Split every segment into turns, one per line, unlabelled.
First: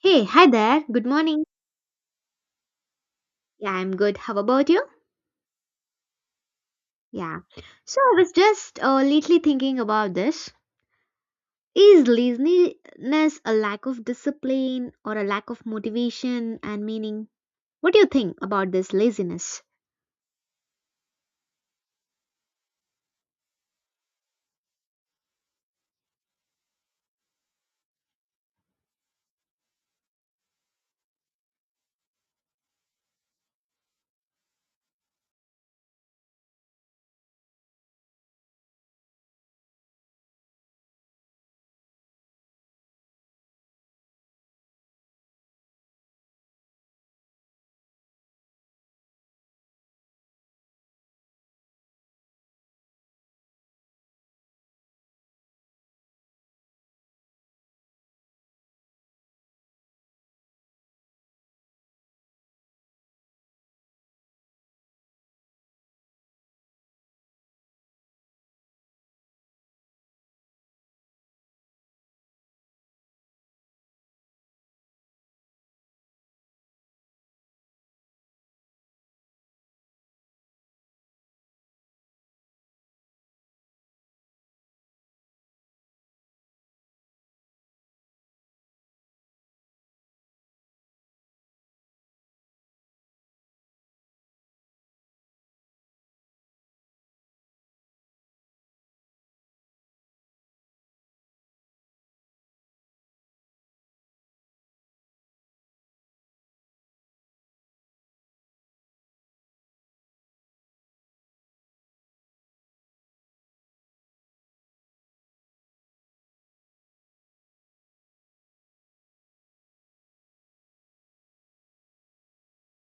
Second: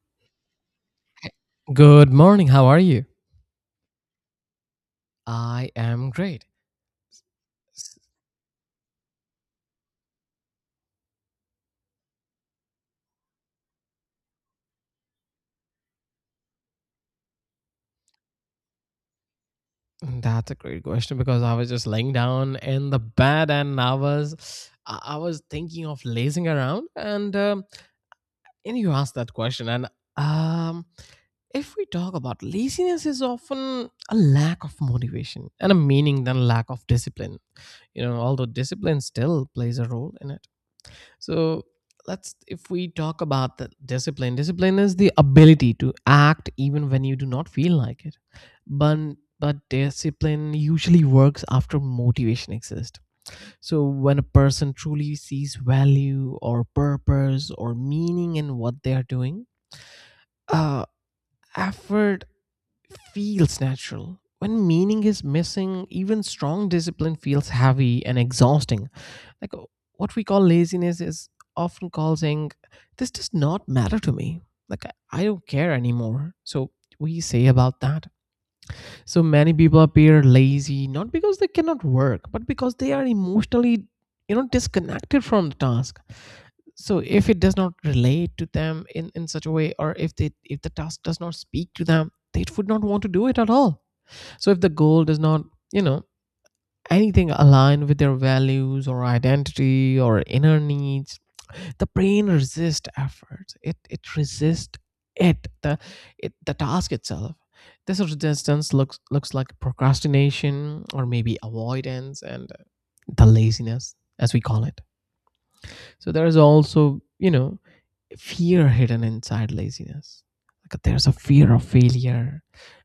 Hey, hi there. Good morning.
Good morning. How are you?
Yeah, I'm good. How about you?
I am great.
Yeah. So
S-
I was just lately thinking about this. Is laziness a lack of discipline or a lack of motivation and meaning? What do you think about this laziness?
That's a great question because I was just laying down in the bed and I was thinking of lazing around, and you asked that question. And um if we talk about laziness, is often a lack of motivation and a meaning than lack of discipline. You know, although discipline still plays a role in it. So, let's if we talk about the discipline, discipline is the ability to act even when you do not feel like it. But but discipline usually works after motivation exists. So when a person truly sees value or purpose or meaning in what they are doing, uh, effort feels natural. When meaning is missing, even strong discipline feels heavy and exhausting, like what we call laziness is often causing this does not matter to me. Like I don't care anymore. So we say about that. So many people appear lazy not because they cannot work, but because they are emotionally you know, disconnected from the task. So if it does not relate to them in such a way, or if the task does not speak to them, they would not want to do it at all. So if the goal does not you know, anything aligned with their values or identity or inner needs, the brain resists effort. It resists it the it, the task itself. This resistance looks like procrastination or maybe avoidance and the laziness, as we call it. So there is also you know fear hidden inside laziness. Like, there's a fear of failure,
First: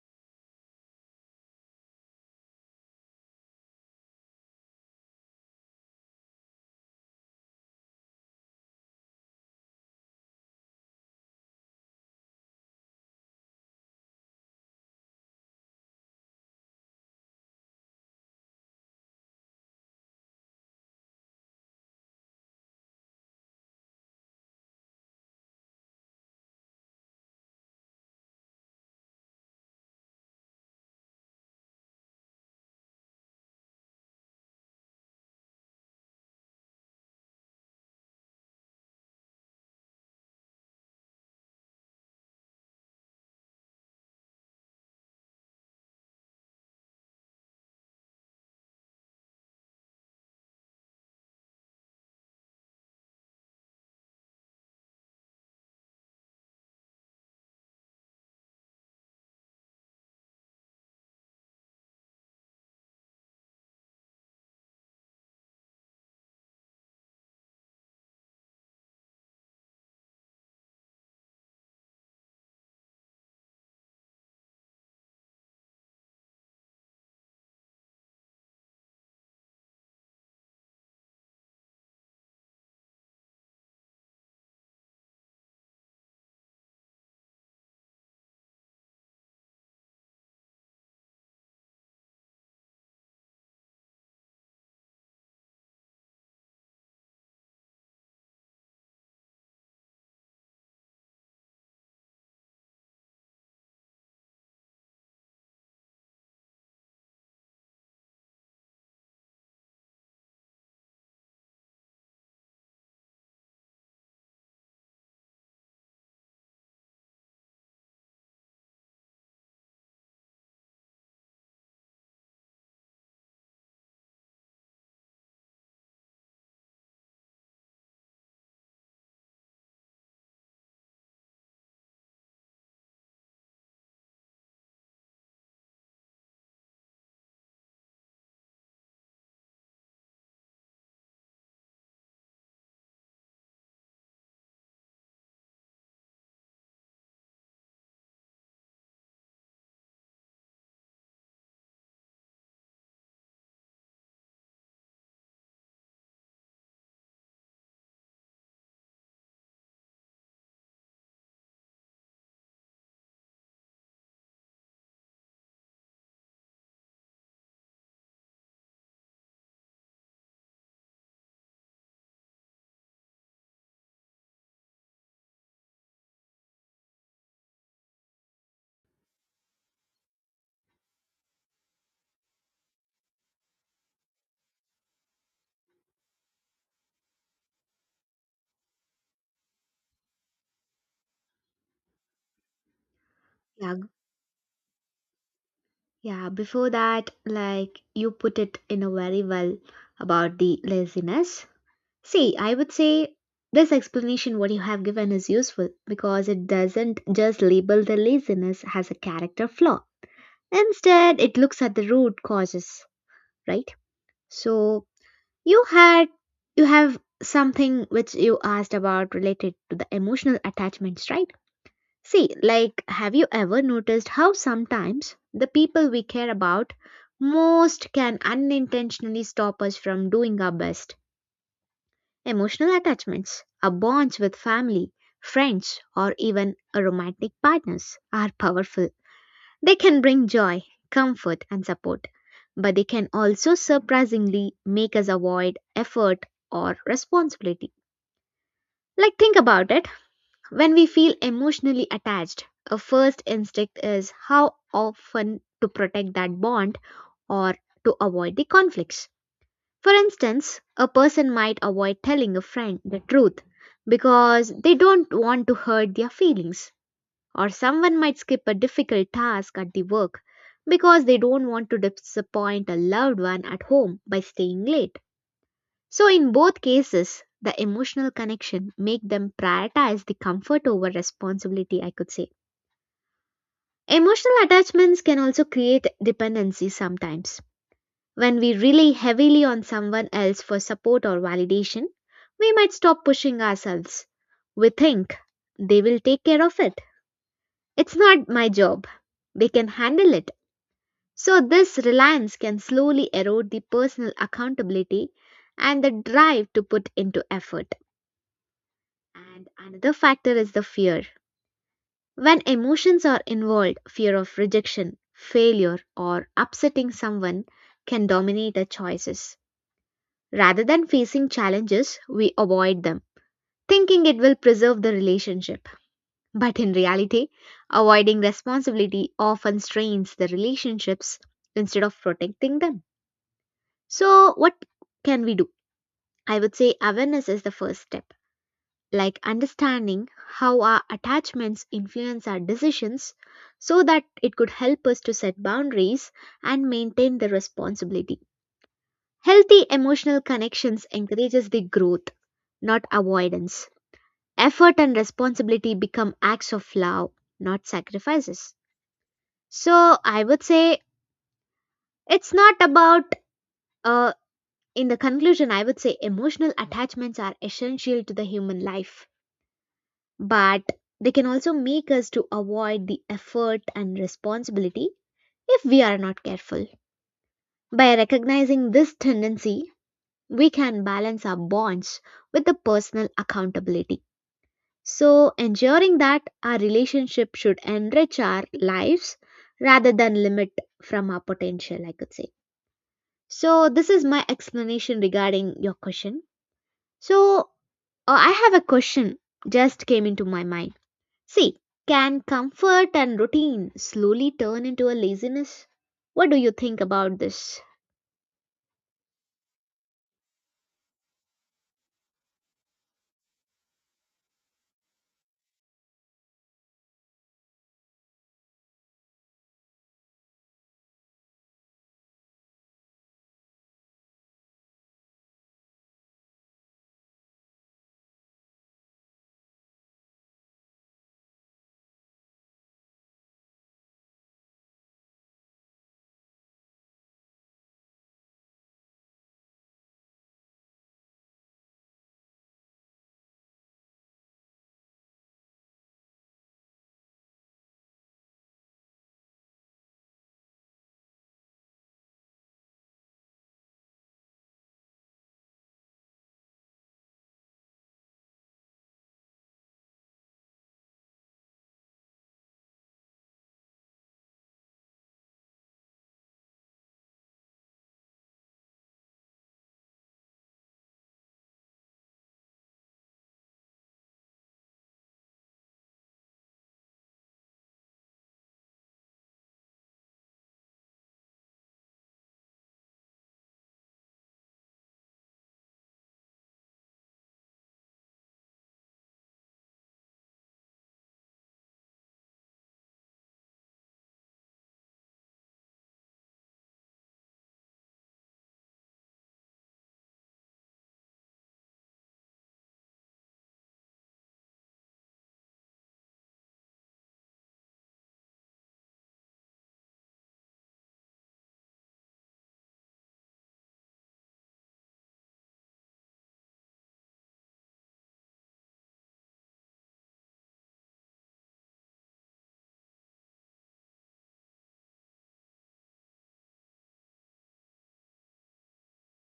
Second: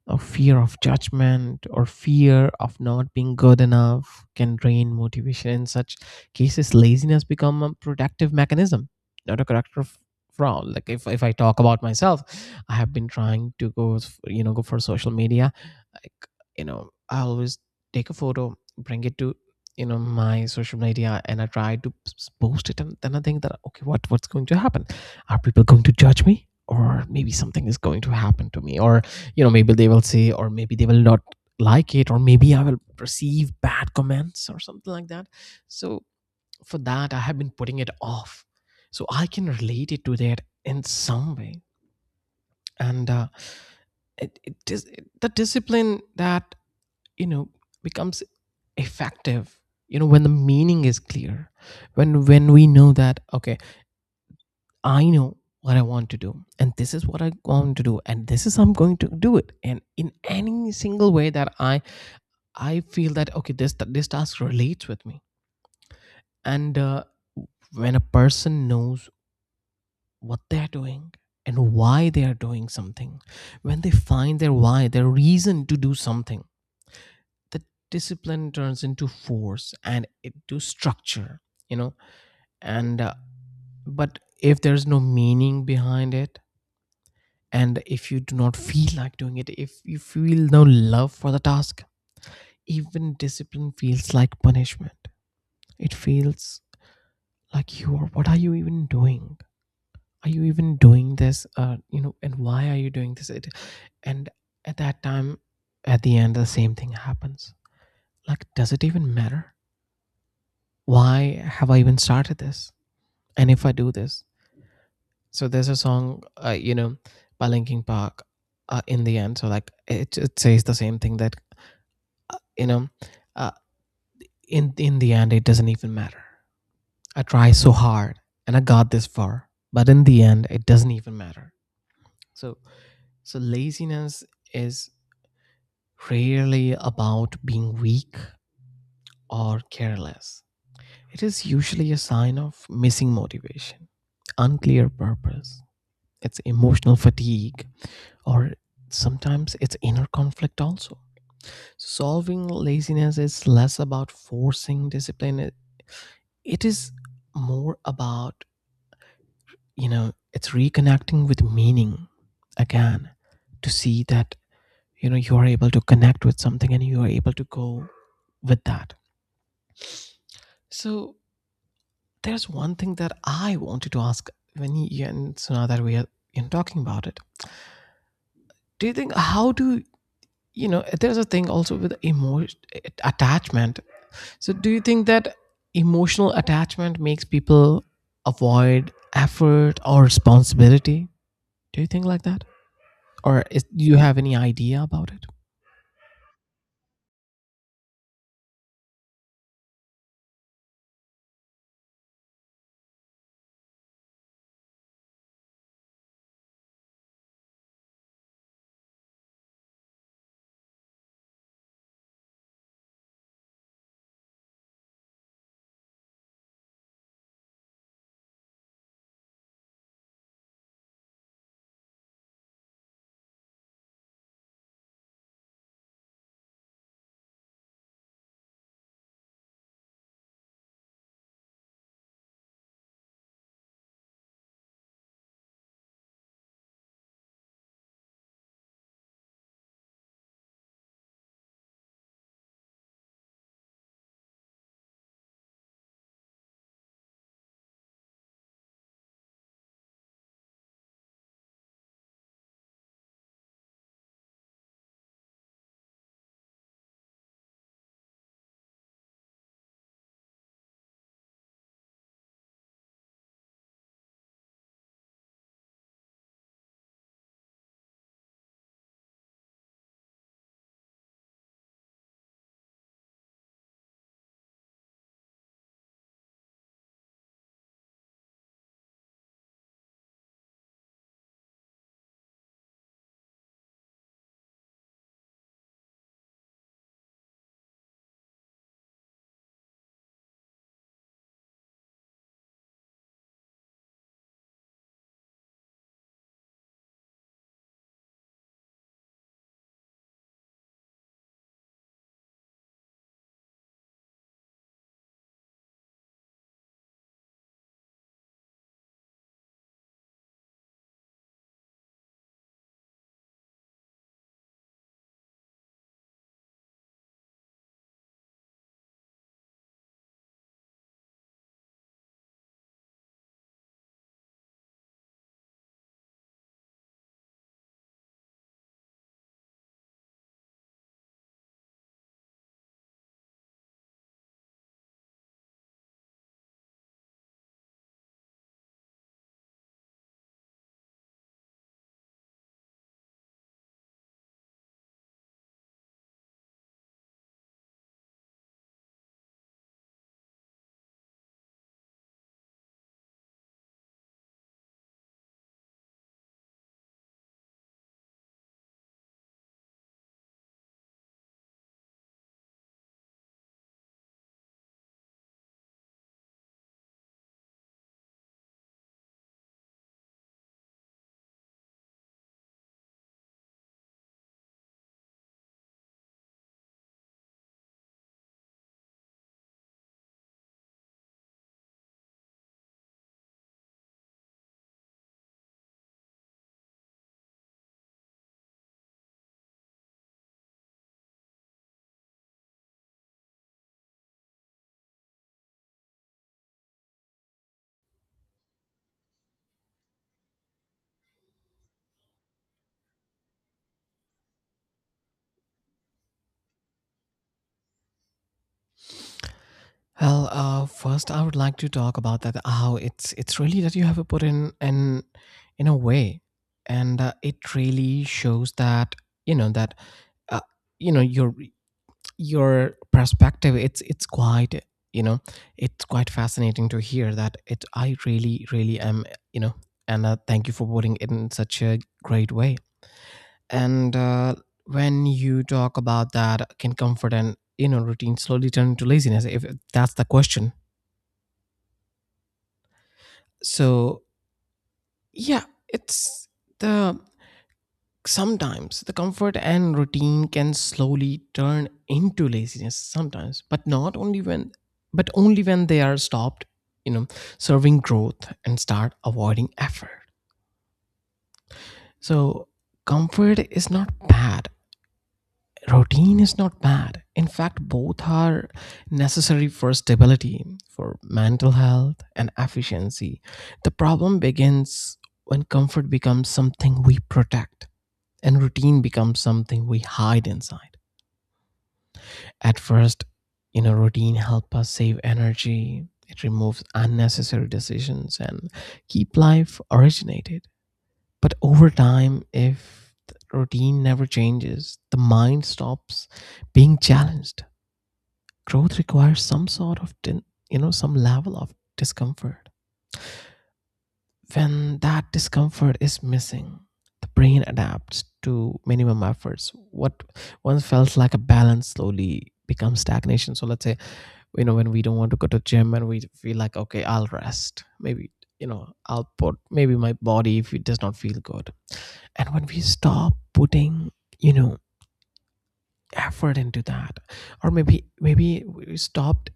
a fear of judgment, or fear of not being good enough can drain motivation. In such cases, laziness become a protective mechanism, not a character flaw. Like, if I talk about myself, I have been trying to go, you know, go for social media. Like, you know, I always take a photo, bring it to, you know, my social media, and I try to post it, and then I think that, okay, what's going to happen? Are people going to judge me, or maybe something is going to happen to me, or you know, maybe they will say, or maybe they will not like it, or maybe I will receive bad comments or something like that. So for that, I have been putting it off. So I can relate it to that in some way. And It is the discipline that, you know, becomes effective, you know, when the meaning is clear, when we know that, okay, I know what I want to do, and this is what I want to do, and this is I'm going to do it. And in any single way that I feel that, okay, this task relates with me. And when a person knows what they're doing and why they are doing something, when they find their why, their reason to do something, the discipline turns into force and into structure. You know, and but if there's no meaning behind it, and if you do not feel like doing it, if you feel no love for the task, even discipline feels like punishment. It feels like you are, what are you even doing? Are you even doing this? You know, and why are you doing this? It, and at that time, at the end, the same thing happens. Like, does it even matter? Why have I even started this? And if I do this, so there's a song, you know, by Linkin Park, "In the End." So like, it says the same thing that, you know, uh, in the end, it doesn't even matter. I try so hard, and I got this far, but in the end, it doesn't even matter. So so laziness is rarely about being weak or careless. It is usually a sign of missing motivation, unclear purpose. It's emotional fatigue, or sometimes it's inner conflict also. Solving laziness is less about forcing discipline. It is more about, you know, it's reconnecting with meaning again, to see that, you know, you are able to connect with something and you are able to go with that. So there's one thing that I wanted to ask, when you and Suna that we are, you know, talking about it. Do you think, how do you know, there's a thing also with emotion attachment. So, do you think that emotional attachment makes people avoid effort or responsibility? Do you think like that, or
Yeah, g-
do you have any idea about it?
yeah. Before that, like you put it in a very well about the laziness. See, I would say this explanation what you have given is useful because it doesn't just label the laziness as a character flaw. Instead, it looks at the root causes, right? So you had you have something which you asked about related to the emotional attachments, right? See, like have you ever noticed how sometimes the people we care about most can unintentionally stop us from doing our best? Emotional attachments, our bonds with family, friends, or even a romantic partners are powerful. They can bring joy, comfort, and support, but they can also surprisingly make us avoid effort or responsibility. Like, think about it, when we feel emotionally attached, our first instinct is how often to protect that bond or to avoid the conflicts. For instance, a person might avoid telling a friend the truth because they don't want to hurt their feelings, or someone might skip a difficult task at the work because they don't want to disappoint a loved one at home by staying late. So in both cases, the emotional connection make them prioritize the comfort over responsibility, I could say. Emotional attachments can also create dependency sometimes. When we rely heavily on someone else for support or validation, we might stop pushing ourselves. We think they will take care of it. It's not my job. They can handle it. So, this reliance can slowly erode the personal accountability and the drive to put into effort. And another factor is the fear. When emotions are involved, fear of rejection, failure, or upsetting someone can dominate our choices. Rather than facing challenges, we avoid them, thinking it will preserve the relationship. But in reality, avoiding responsibility often strains the relationships instead of protecting them. So, what can we do? I would say awareness is the first step, like understanding how our attachments influence our decisions so that it could help us to set boundaries and maintain the responsibility. Healthy emotional connections encourages the growth, not avoidance. Effort and responsibility become acts of love, not sacrifices. So, I would say it's not about uh, in the conclusion, I would say emotional attachments are essential to the human life, but they can also make us to avoid the effort and responsibility if we are not careful. By recognizing this tendency, we can balance our bonds with the personal accountability. So, ensuring that our relationship should enrich our lives rather than limit from our potential, I could say. So, this is my explanation regarding your question. So, oh, I have a question just came into my mind. See, can comfort and routine slowly turn into a laziness? What do you think about this?
Well, first I would like to talk about that how it's really that you have put in a way, and it really shows that, you know, that uh, you know, your perspective, it's quite, you know, it's quite fascinating to hear that it. I really really am, you know, and thank you for putting it in such a great way. And when you talk about that, can comfort and, you know, routine slowly turn into laziness, if that's the question? So, yeah, it's the sometimes the comfort and routine can slowly turn into laziness sometimes, but not only when but only when they are stopped, you know, serving growth and start avoiding effort. So, comfort is not bad. Routine is not bad. In fact, both are necessary for stability, for mental health and efficiency. The problem begins when comfort becomes something we protect and routine becomes something we hide inside. At first, you know, routine helps us save energy. It removes unnecessary decisions and keep life originated. But over time, if the routine never changes, the mind stops being challenged. Growth requires some sort of, you know, some level of discomfort. When that discomfort is missing, the brain adapts to minimum efforts. What once felt like a balance slowly becomes stagnation. So let's say, you know, when we don't want to go to gym and we feel like, okay, I'll rest, maybe, you know, I'll put maybe my body if it does not feel good. And when we stop putting, you know, effort into that, or maybe we stopped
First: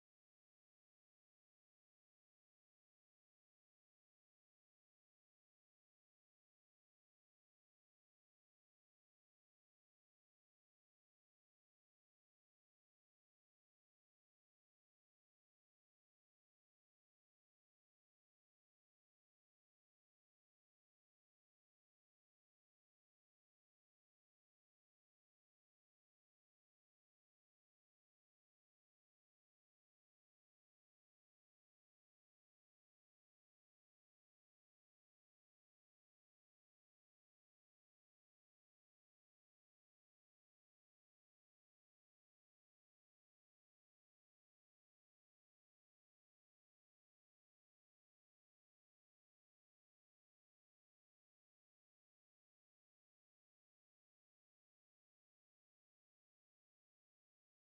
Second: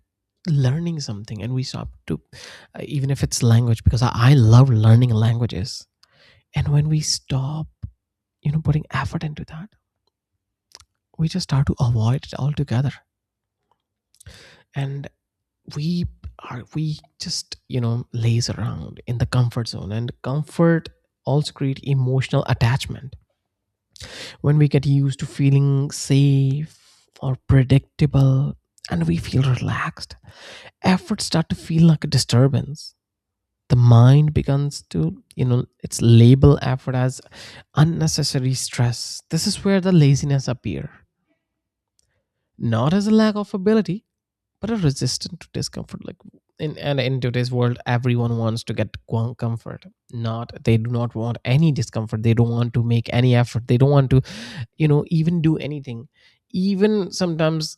learning something, and we stop to, even if it's language, because I love learning languages. And when we stop, you know, putting effort into that, we just start to avoid it altogether, and we are, we just, you know, laze around in the comfort zone. And comfort also create emotional attachment. When we get used to feeling safe or predictable, and we feel relaxed, efforts start to feel like a disturbance. The mind begins to, you know, it's label effort as unnecessary stress. This is where the laziness appear, not as a lack of ability, but are resistant to discomfort. Like, in today's world, everyone wants to get comfort. Not They do not want any discomfort. They don't want to make any effort. They don't want to, you know, even do anything. Even sometimes,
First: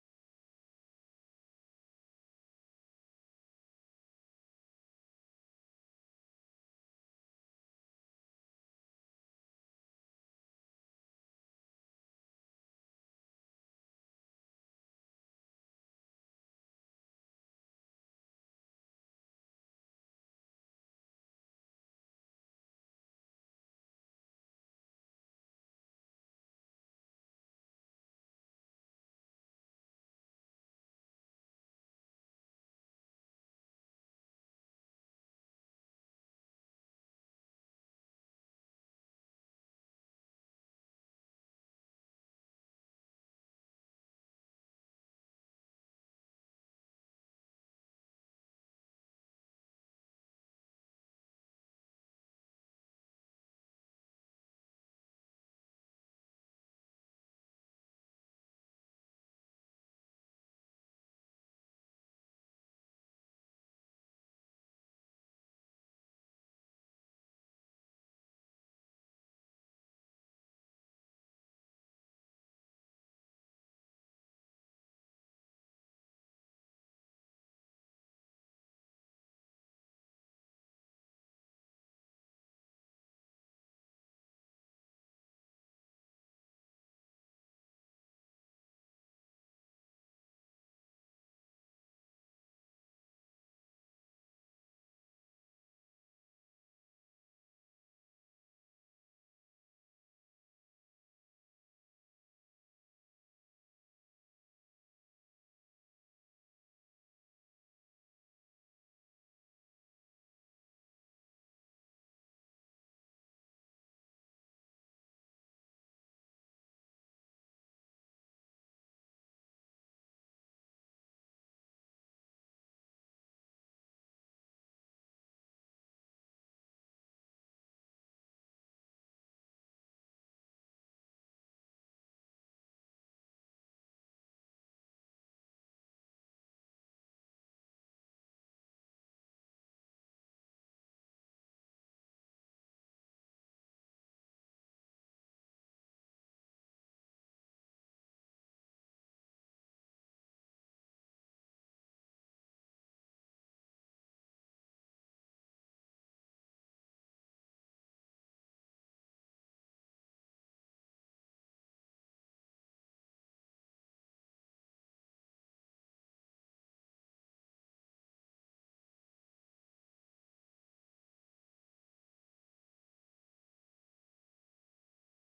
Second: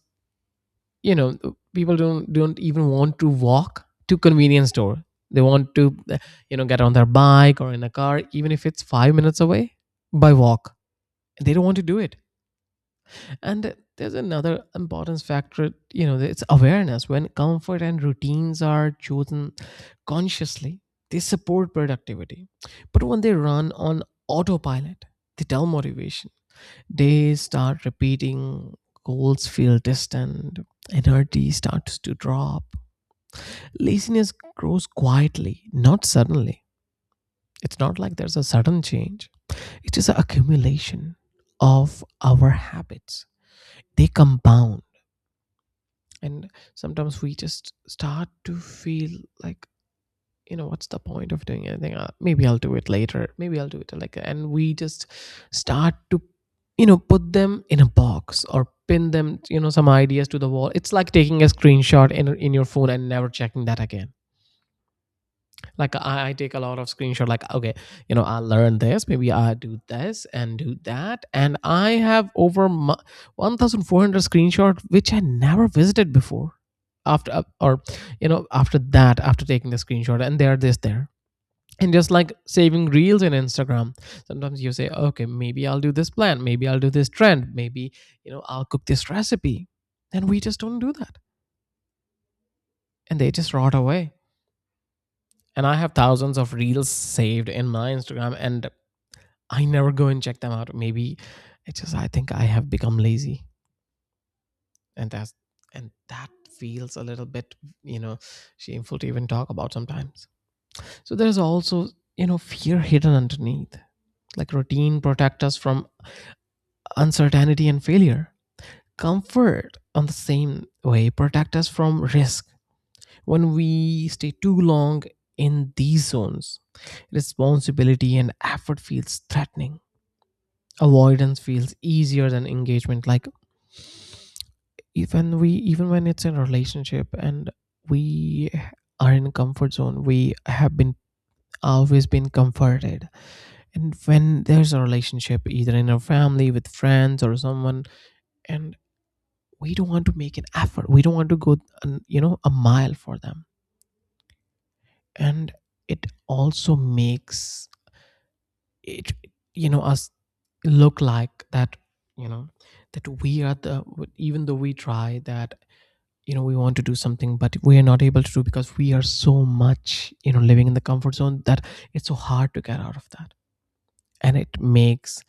you know, people don't even want to walk to convenience store. They want to, you know, get on their bike or in a car, even if it's 5 minutes away by walk. They don't want to do it. And there's another importance factor, you know, it's awareness. When comfort and routines are chosen consciously, they support productivity. But when they run on autopilot, they dull motivation. They start repeating, goals feel distant, energy starts to drop. Laziness grows quietly, not suddenly. It's not like there's a sudden change, it is an accumulation of our habits. They compound, and sometimes we just start to feel like, you know, what's the point of doing anything? Maybe I'll do it later, maybe I'll do it, like, and we just start to, you know, put them in a box or pin them, you know, some ideas to the wall. It's like taking a screenshot in your phone and never checking that again. Like, I take a lot of screenshot, like, okay, you know, I'll learn this, maybe I do this and do that, and I have over 1400 screenshot which I never visited before, after, or you know, after that, after taking the screenshot, and there this there. And just like saving reels in Instagram, sometimes you say, okay, maybe I'll do this plan, maybe I'll do this trend, maybe, you know, I'll cook this recipe, and we just don't do that, and they just rot away. And I have thousands of reels saved in my Instagram, and I never go and check them out. Maybe it's just I think I have become lazy, and that's and that feels a little bit, you know, shameful to even talk about sometimes. So there's also, you know, fear hidden underneath. Like, routine protect us from uncertainty and failure. Comfort, on the same way, protect us from risk. When we stay too long in these zones, responsibility and effort feels threatening, avoidance feels easier than engagement. Like even when it's in a relationship and we are in a comfort zone, we have been always been comforted, and when there's a relationship, either in our family, with friends or someone, and we don't want to make an effort, we don't want to go a mile for them. And it also makes it you know us look like that, you know that we are the, even though we try that, we want to do something but we are not able to do, because we are so much, living in the comfort zone that it's so hard to get out of that. And it makes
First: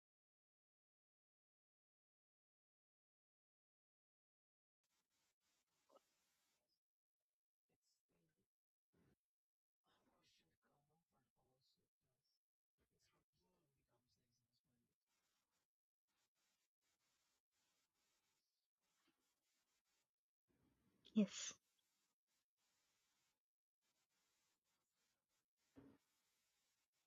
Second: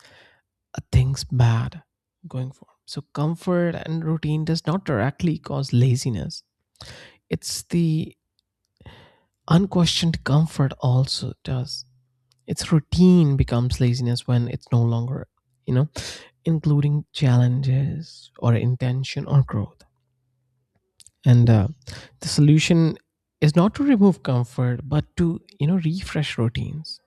things bad going forward. So comfort and routine does not directly cause laziness. It's the unquestioned comfort also does. It's routine becomes laziness when it's no longer, you know including challenges or intention or growth. And
Yes.
the solution is not to remove comfort, but to, refresh routines.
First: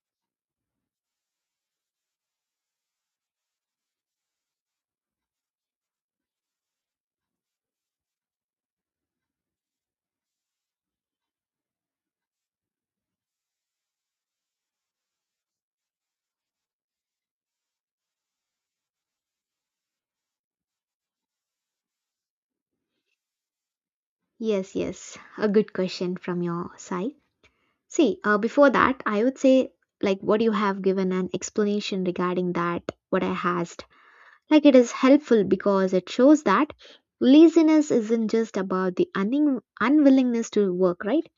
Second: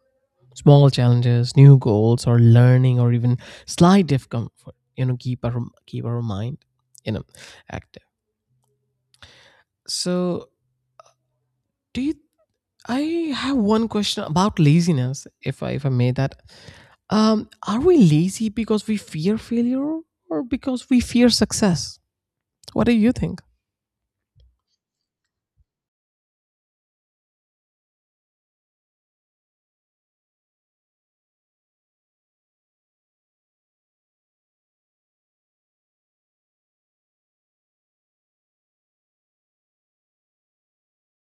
Small challenges, new goals, or learning, or even slight discomfort, you know, keep our mind, you know active. So, do you? I have one question about laziness, if I may, that, are we lazy because we fear failure, or because we fear success? What do you think?
Yes. A good question from your side. See, before that, I would say, like, what you have given an explanation regarding that, what I asked. Like, it is helpful because it shows that laziness isn't just about the unwillingness to work, right?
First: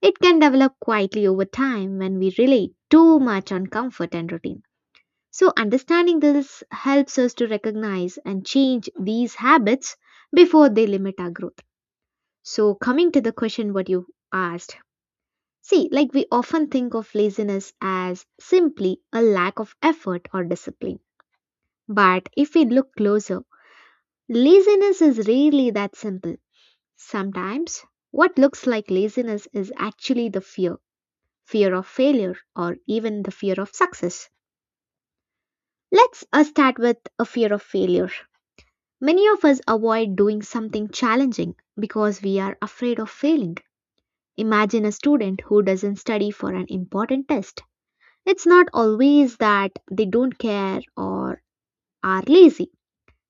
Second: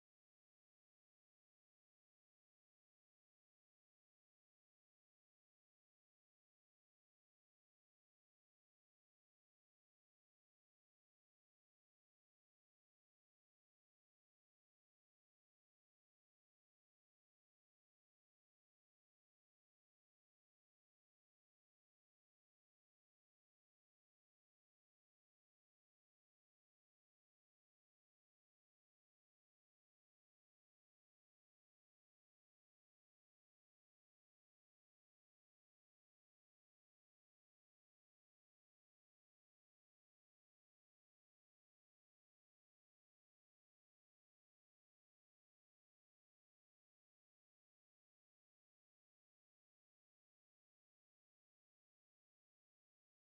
It can develop quietly over time when we rely too much on comfort and routine. So, understanding this helps us to recognize and change these habits before they limit our growth. So, coming to the question what you asked, see, like we often think of laziness as simply a lack of effort or discipline. But if we look closer, laziness is rarely that simple. Sometimes, what looks like laziness is actually the fear of failure, or even the fear of success. Let's start with a fear of failure. Many of us avoid doing something challenging because we are afraid of failing. Imagine a student who doesn't study for an important test. It's not always that they don't care or are lazy.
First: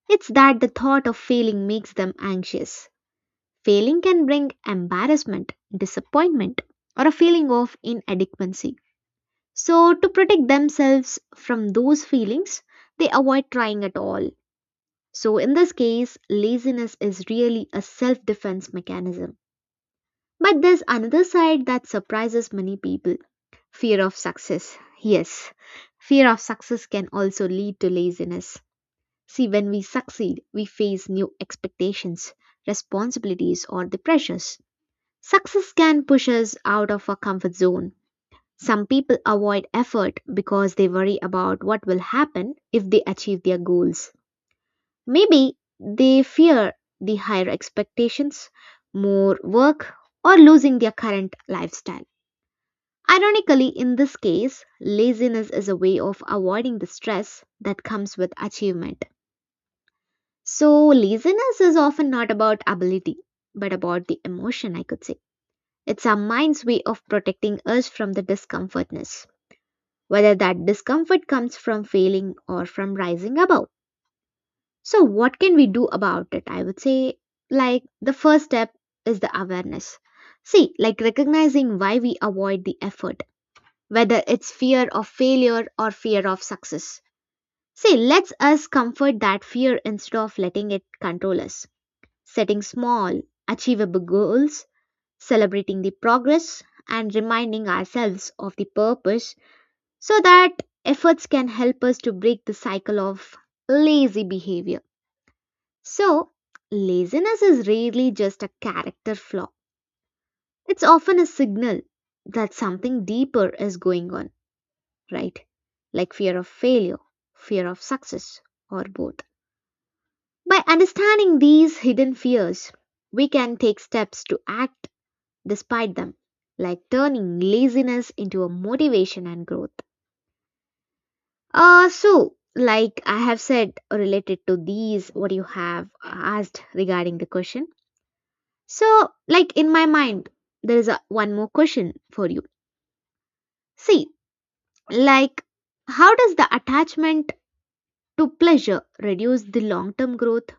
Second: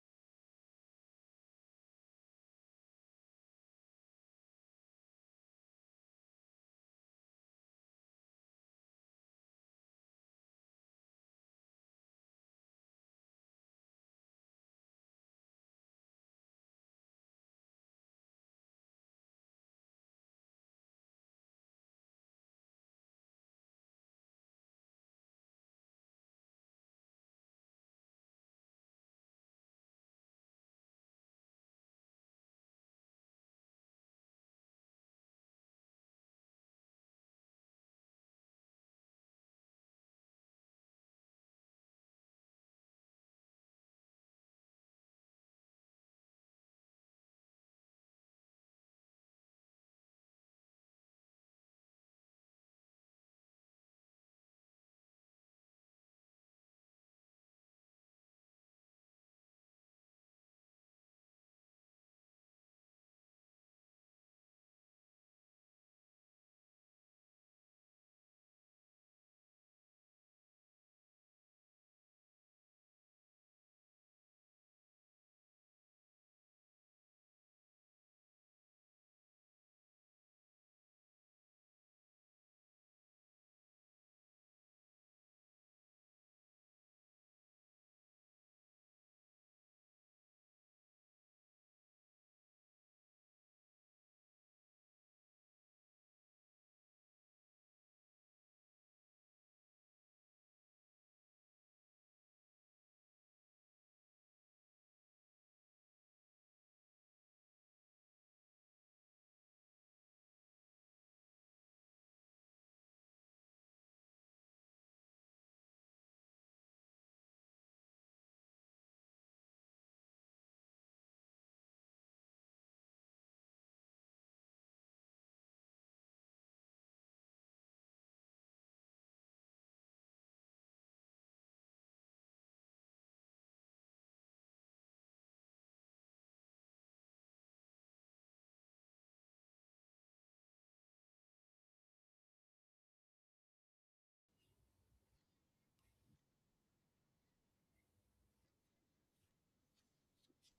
It's that the thought of failing makes them anxious. Failing can bring embarrassment, disappointment, or a feeling of inadequacy. So, to protect themselves from those feelings, they avoid trying at all. So, in this case, laziness is really a self defense mechanism. But there's another side that surprises many people, fear of success. Yes, fear of success can also lead to laziness. See, when we succeed, we face new expectations, responsibilities, or the pressures. Success can push us out of our comfort zone. Some people avoid effort because they worry about what will happen if they achieve their goals. Maybe they fear the higher expectations, more work, or losing their current lifestyle. Ironically, in this case, laziness is a way of avoiding the stress that comes with achievement. So, laziness is often not about ability, but about the emotion, I could say. It's our mind's way of protecting us from the discomfortness, whether that discomfort comes from failing or from rising above. So, what can we do about it? I would say, like, the first step is the awareness. See, like recognizing why we avoid the effort, whether it's fear of failure or fear of success. See, let's us comfort that fear instead of letting it control us. Setting small, achievable goals, celebrating the progress, and reminding ourselves of the purpose so that efforts can help us to break the cycle of lazy behavior. So, laziness is rarely just a character flaw, it's often a signal that something deeper is going on, right? Like fear of failure, fear of success, or both. By understanding these hidden fears, we can take steps to act despite them, like turning laziness into a motivation and growth. So, like I have said, related to these, what you have asked regarding the question. So, like in my mind, there is a, one more question for you. See, like, how does the attachment to pleasure reduce the long-term growth?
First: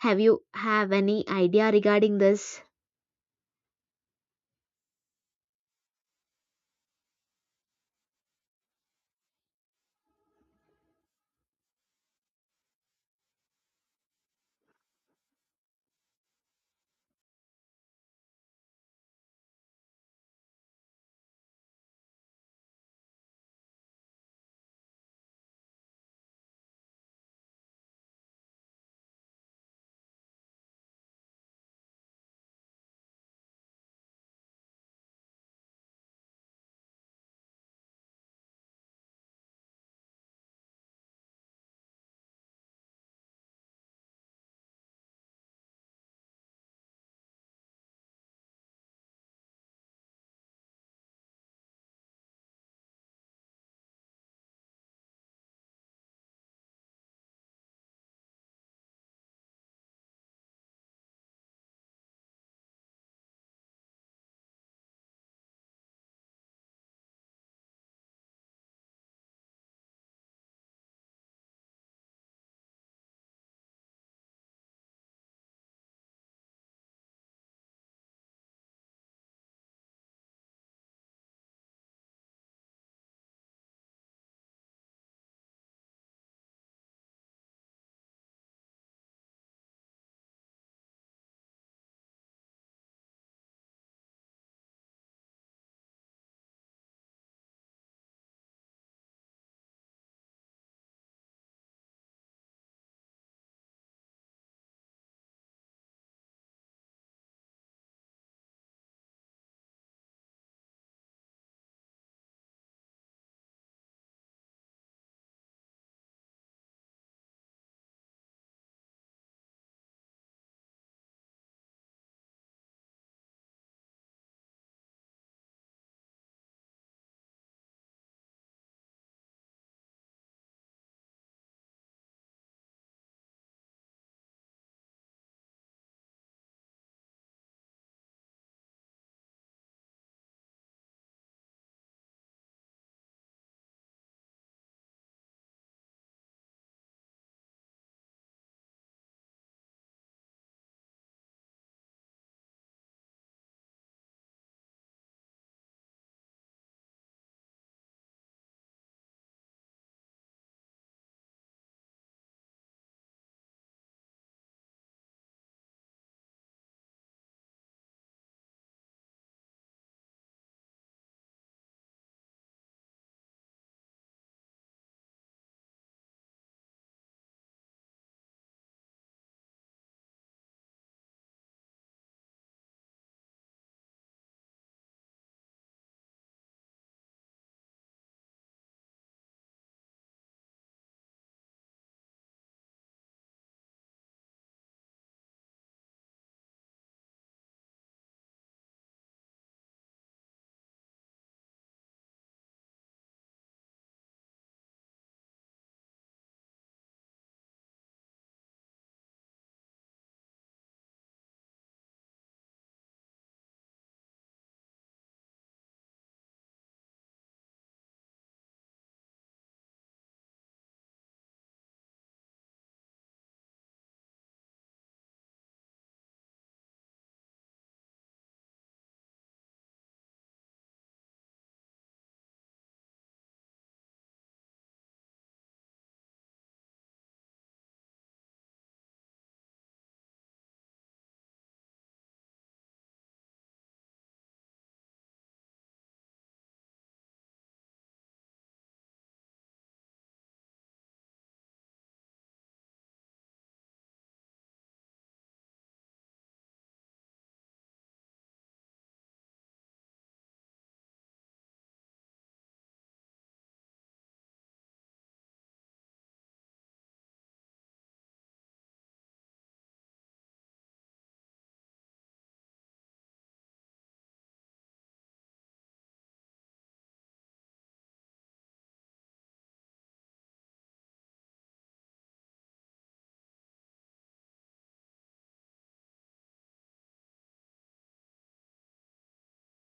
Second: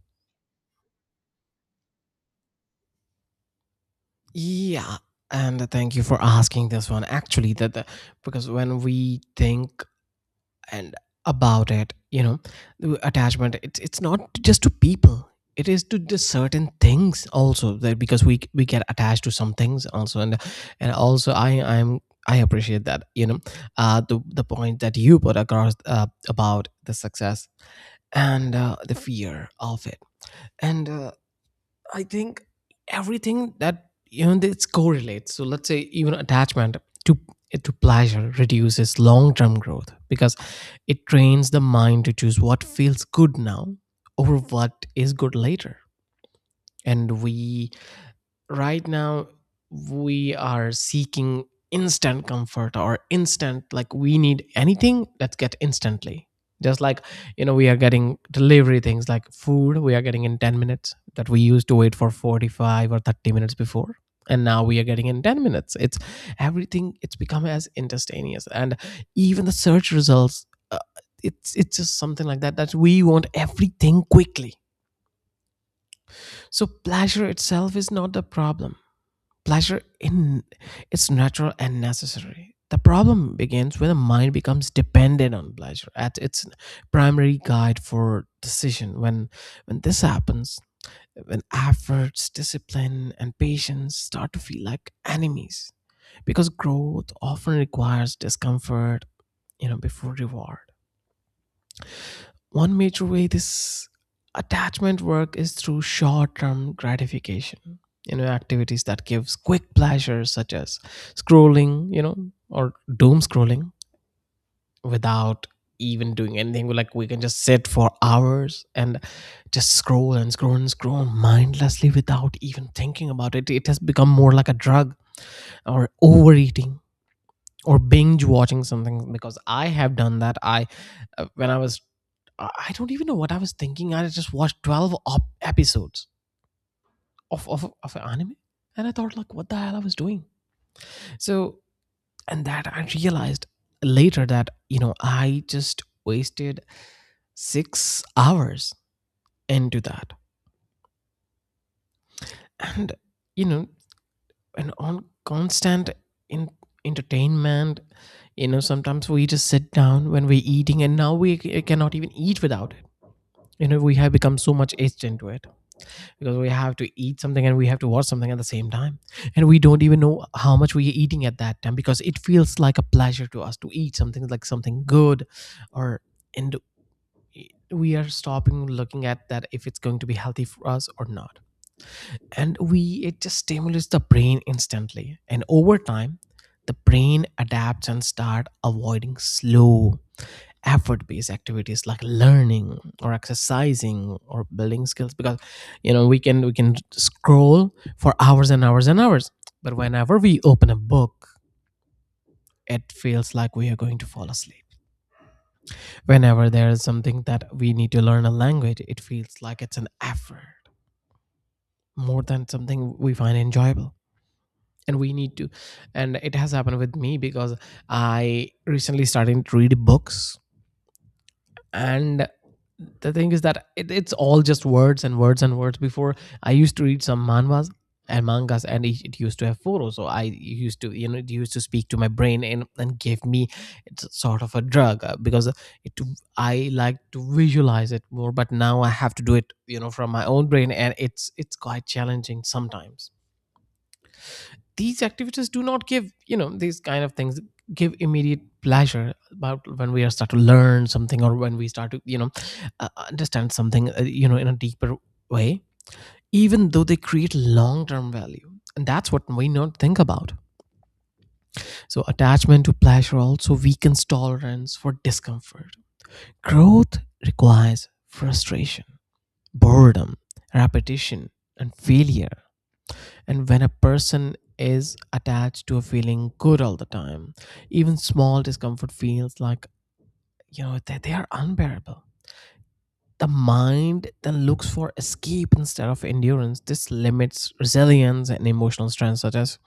Have you have any idea regarding this?
Yeah, and thank you for asking this one. Actually, because when we think and about it, you know, the attachment, it's not just to people, it is to the certain things also, that because we get attached to some things also. And also I appreciate that, you know, the point that you put across, about the success, and the fear of it, and I think everything that, you know, it's correlates. So let's say even attachment to to pleasure reduces long-term growth, because it trains the mind to choose what feels good now over what is good later. And we, right now, we are seeking instant comfort or instant, like, we need anything, let's get instantly. Just like, you know, we are getting delivery things like food, we are getting in 10 minutes, that we used to wait for 45 or 30 minutes before, and now we are getting in 10 minutes. It's, everything, it's become as instantaneous. And even the search results, it's just something like that, that we want everything quickly. So pleasure itself is not the problem. Pleasure in, it's natural and necessary. The problem begins when the mind becomes dependent on pleasure as its primary guide for decision. When this happens, when efforts, discipline and patience start to feel like enemies, because growth often requires discomfort, you know, before reward. One major way this attachment work is through short-term gratification. You know, activities that gives quick pleasures, such as scrolling, you know, or doom scrolling without even doing anything. Like, we can just sit for hours and just scroll and scroll and scroll mindlessly without even thinking about it. It has become more like a drug, or overeating, or binge watching something. Because I have done that. I when I was, I don't even know what I was thinking. I just watched 12 episodes of an anime. And I thought, like, what the hell I was doing? So, and that I realized later that, you know, I just wasted 6 hours into that. And, you know, and on constant in- entertainment, you know, sometimes we just sit down when we're eating and now we cannot even eat without it. You know, we have become so much aged into it. Because we have to eat something and we have to watch something at the same time, and we don't even know how much we are eating at that time, because it feels like a pleasure to us to eat something, like something good. Or, and, we are stopping looking at that if it's going to be healthy for us or not. And we it just stimulates the brain instantly, and over time the brain adapts and start avoiding slow effort based activities like learning or exercising or building skills. Because, you know, we can scroll for hours and hours and hours, but whenever we open a book, it feels like we are going to fall asleep. Whenever there is something that we need to learn a language, it feels like it's an effort more than something we find enjoyable. And we need to, and it has happened with me, because I recently started to read books. And the thing is that it's all just words and words and words. Before, I used to read some manhwas and mangas, and it used to have photos, so I used to, you know, it used to speak to my brain and, gave me, it's sort of a drug, because it I like to visualize it more. But now I have to do it, you know, from my own brain, and it's quite challenging sometimes. These activities do not give, you know, these kind of things give immediate pleasure. About when we are start to learn something, or when we start to, you know, understand something, you know, in a deeper way, even though they create long term value. And that's what we not think about. So attachment to pleasure also weakens tolerance for discomfort. Growth requires frustration, boredom, repetition, and failure. And when a person is attached to a feeling good all the time, even small discomfort feels like, you know, that they are unbearable. The mind then looks for escape instead of endurance. This limits resilience and emotional strength. Such as,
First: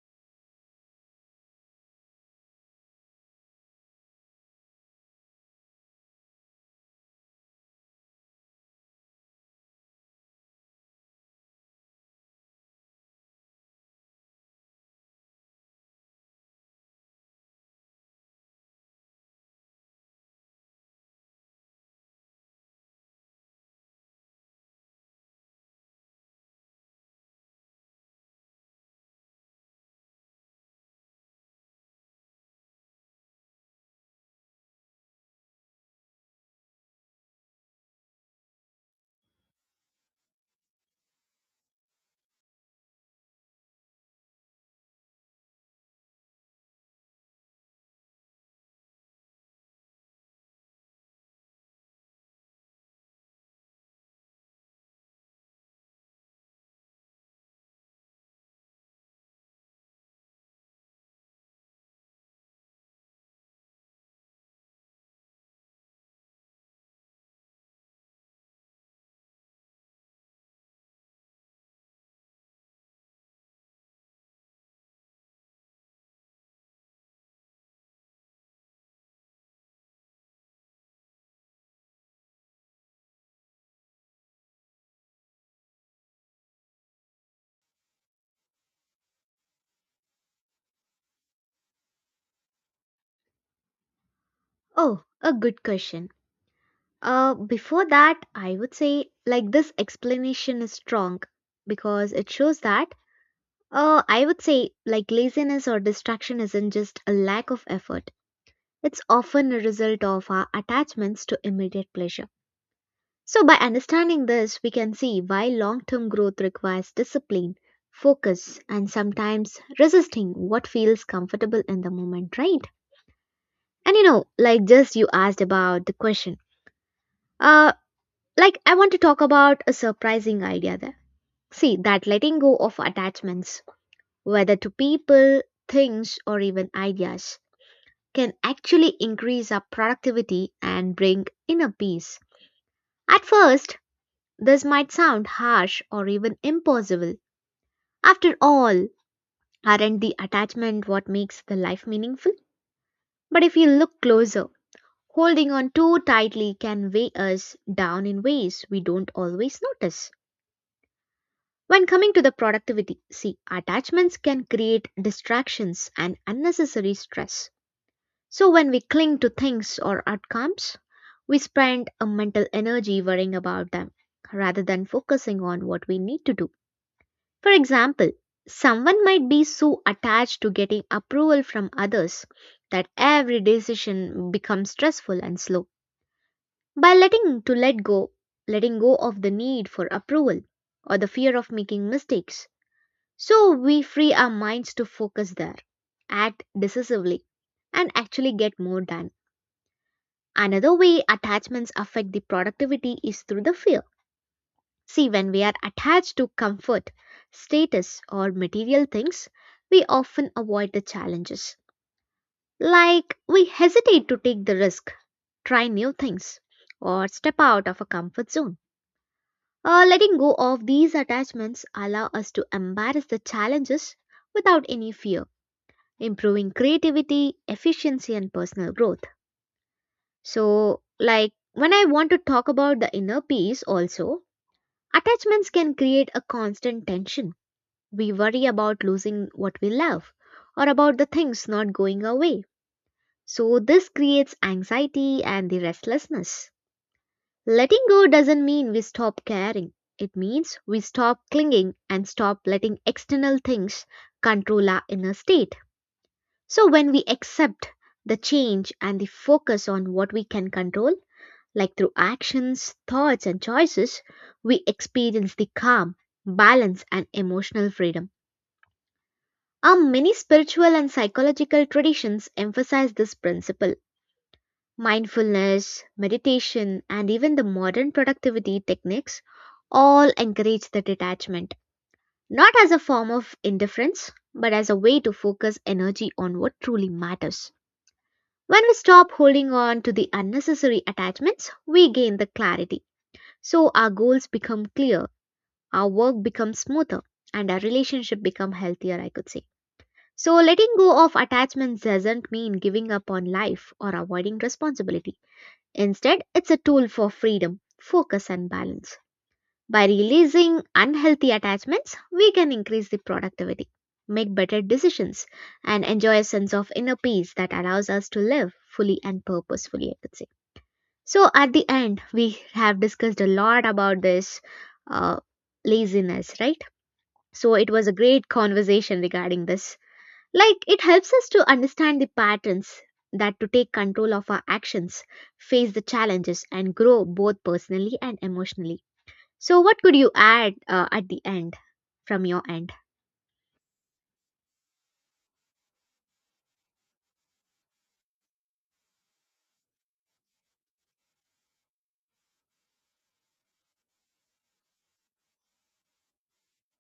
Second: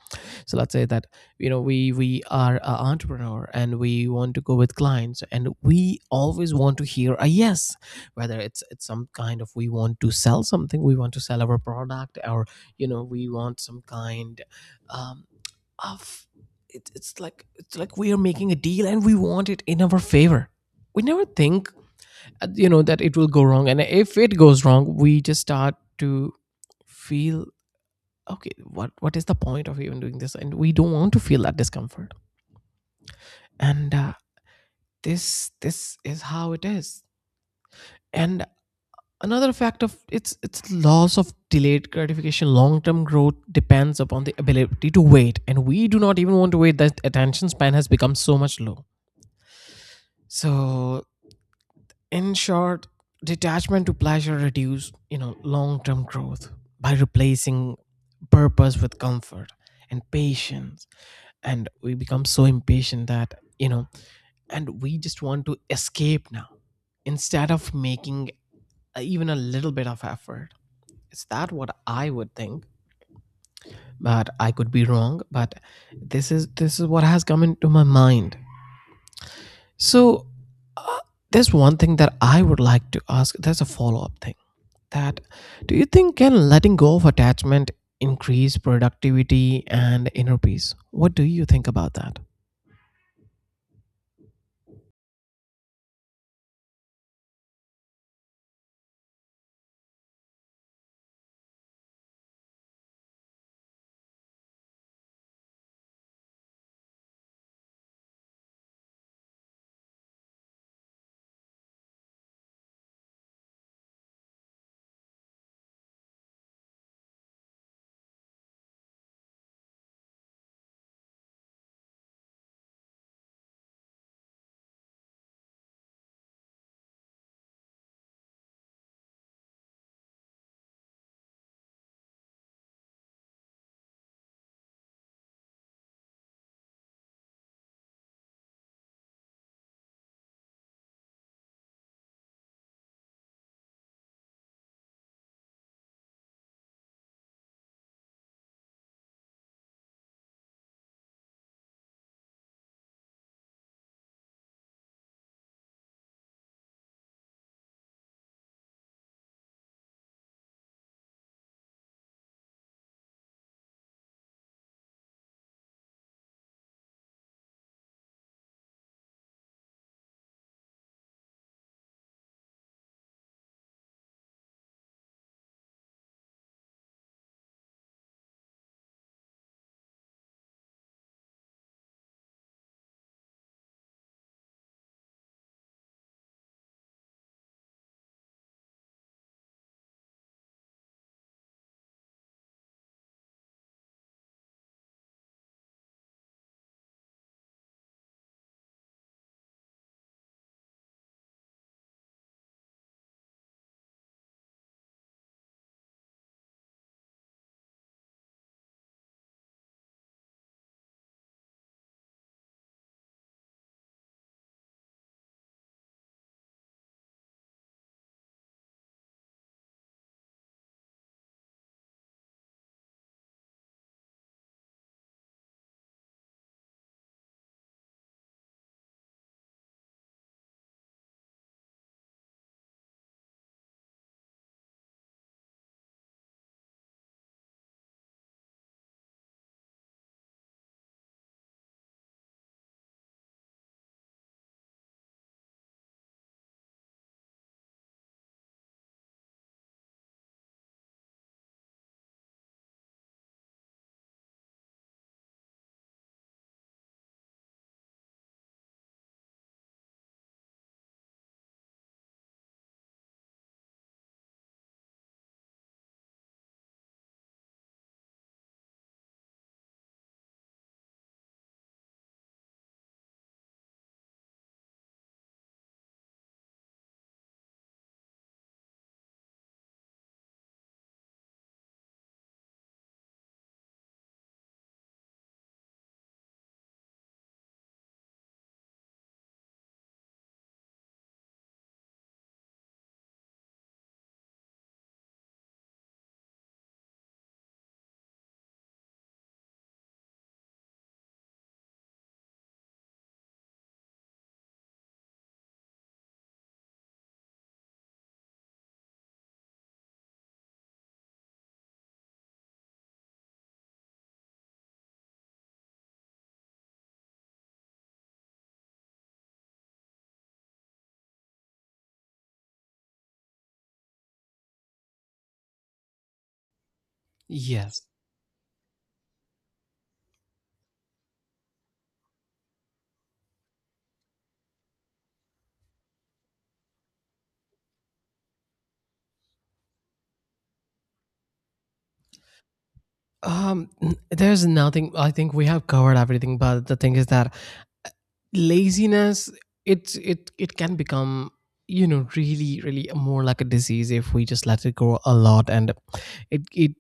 so, let's say that, you know, we are an entrepreneur and we want to go with clients and we always want to hear a yes. Whether it's some kind of, we want to sell something, we want to sell our product, or, you know, we want some kind, um, of, it's like, it's like we are making a deal and we want it in our favor. We never think, you know, that it will go wrong. And if it goes wrong, we just start to feel, okay, what is the point of even doing this? And we don't want to feel that discomfort. And this is how it is. And another fact of, it's loss of delayed gratification. Long term growth depends upon the ability to wait, and we do not even want to wait. That attention span has become so much low. So, in short, detachment to pleasure reduce you know, long term growth, by replacing purpose with comfort and patience. And we become so impatient that, you know, and we just want to escape now, instead of making even a little bit of effort. Is that what I would think? But I could be wrong. But this is what has come into my mind. So, uh, there's one thing that I would like to ask, there's a follow-up thing, that, do you think, can letting go of attachment increase productivity and inner peace? What do you think about that?
Oh, a good question. Before that, I would say like this explanation is strong because it shows that I would say like laziness or distraction isn't just a lack of effort. It's often a result of our attachments to immediate pleasure. So by understanding this, we can see why long-term growth requires discipline, focus, and sometimes resisting what feels comfortable in the moment, right? And you know, like just you asked about the question. Uh, like I want to talk about a surprising idea there. See, that letting go of attachments, whether to people, things, or even ideas, can actually increase our productivity and bring inner peace. At first, this might sound harsh or even impossible. After all, aren't the attachment what makes the life meaningful? But if you look closer, holding on too tightly can weigh us down in ways we don't always notice. When coming to the productivity, see, attachments can create distractions and unnecessary stress. So when we cling to things or outcomes, we spend a mental energy worrying about them rather than focusing on what we need to do. For example, someone might be so attached to getting approval from others that every decision becomes stressful and slow. By letting to let go, letting go of the need for approval or the fear of making mistakes, so we free our minds to focus there, act decisively, and actually get more done. Another way attachments affect the productivity is through the fear. See, when we are attached to comfort, status, or material things, we often avoid the challenges. Like we hesitate to take the risk, try new things, or step out of a comfort zone. Letting go of these attachments allow us to embrace the challenges without any fear, improving creativity, efficiency, and personal growth. So, like when I want to talk about the inner peace, also, attachments can create a constant tension. We worry about losing what we love or about the things not going away. So, this creates anxiety and the restlessness. Letting go doesn't mean we stop caring, it means we stop clinging and stop letting external things control our inner state. So, when we accept the change and the focus on what we can control, like through actions, thoughts, and choices, we experience the calm, balance, and emotional freedom. Our many spiritual and psychological traditions emphasize this principle. Mindfulness, meditation, and even the modern productivity techniques all encourage the detachment, not as a form of indifference, but as a way to focus energy on what truly matters. When we stop holding on to the unnecessary attachments, we gain the clarity. So our goals become clear, our work becomes smoother, and our relationship become healthier, I could say. So letting go of attachments doesn't mean giving up on life or avoiding responsibility. Instead, it's a tool for freedom, focus and balance. By releasing unhealthy attachments, we can increase the productivity, make better decisions, and enjoy a sense of inner peace that allows us to live fully and purposefully, I could say. So at the end, we have discussed a lot about this uh, laziness, right? So it
Yes.
was a great conversation regarding this. Like it helps us to understand the patterns that to take control of our actions, face the challenges, and grow both personally and emotionally. So what could you add at the end from your end?
There's nothing. I think we have covered everything. But the thing is that laziness, it it can become, you know, really, really more like a disease if we just let it grow a lot. And it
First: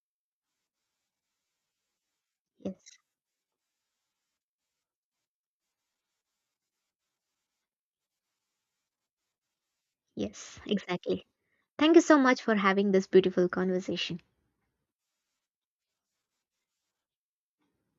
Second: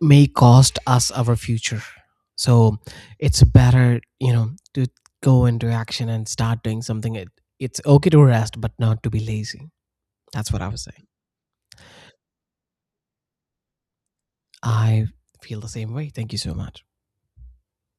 may cost us our future. So
Yes,
it's better, you know, to go into action and start doing something. It, it's okay to rest but not to be lazy. That's
yes,
what I was saying.
exactly. Thank you so much for having this beautiful conversation.
I feel the same way. Thank you so much.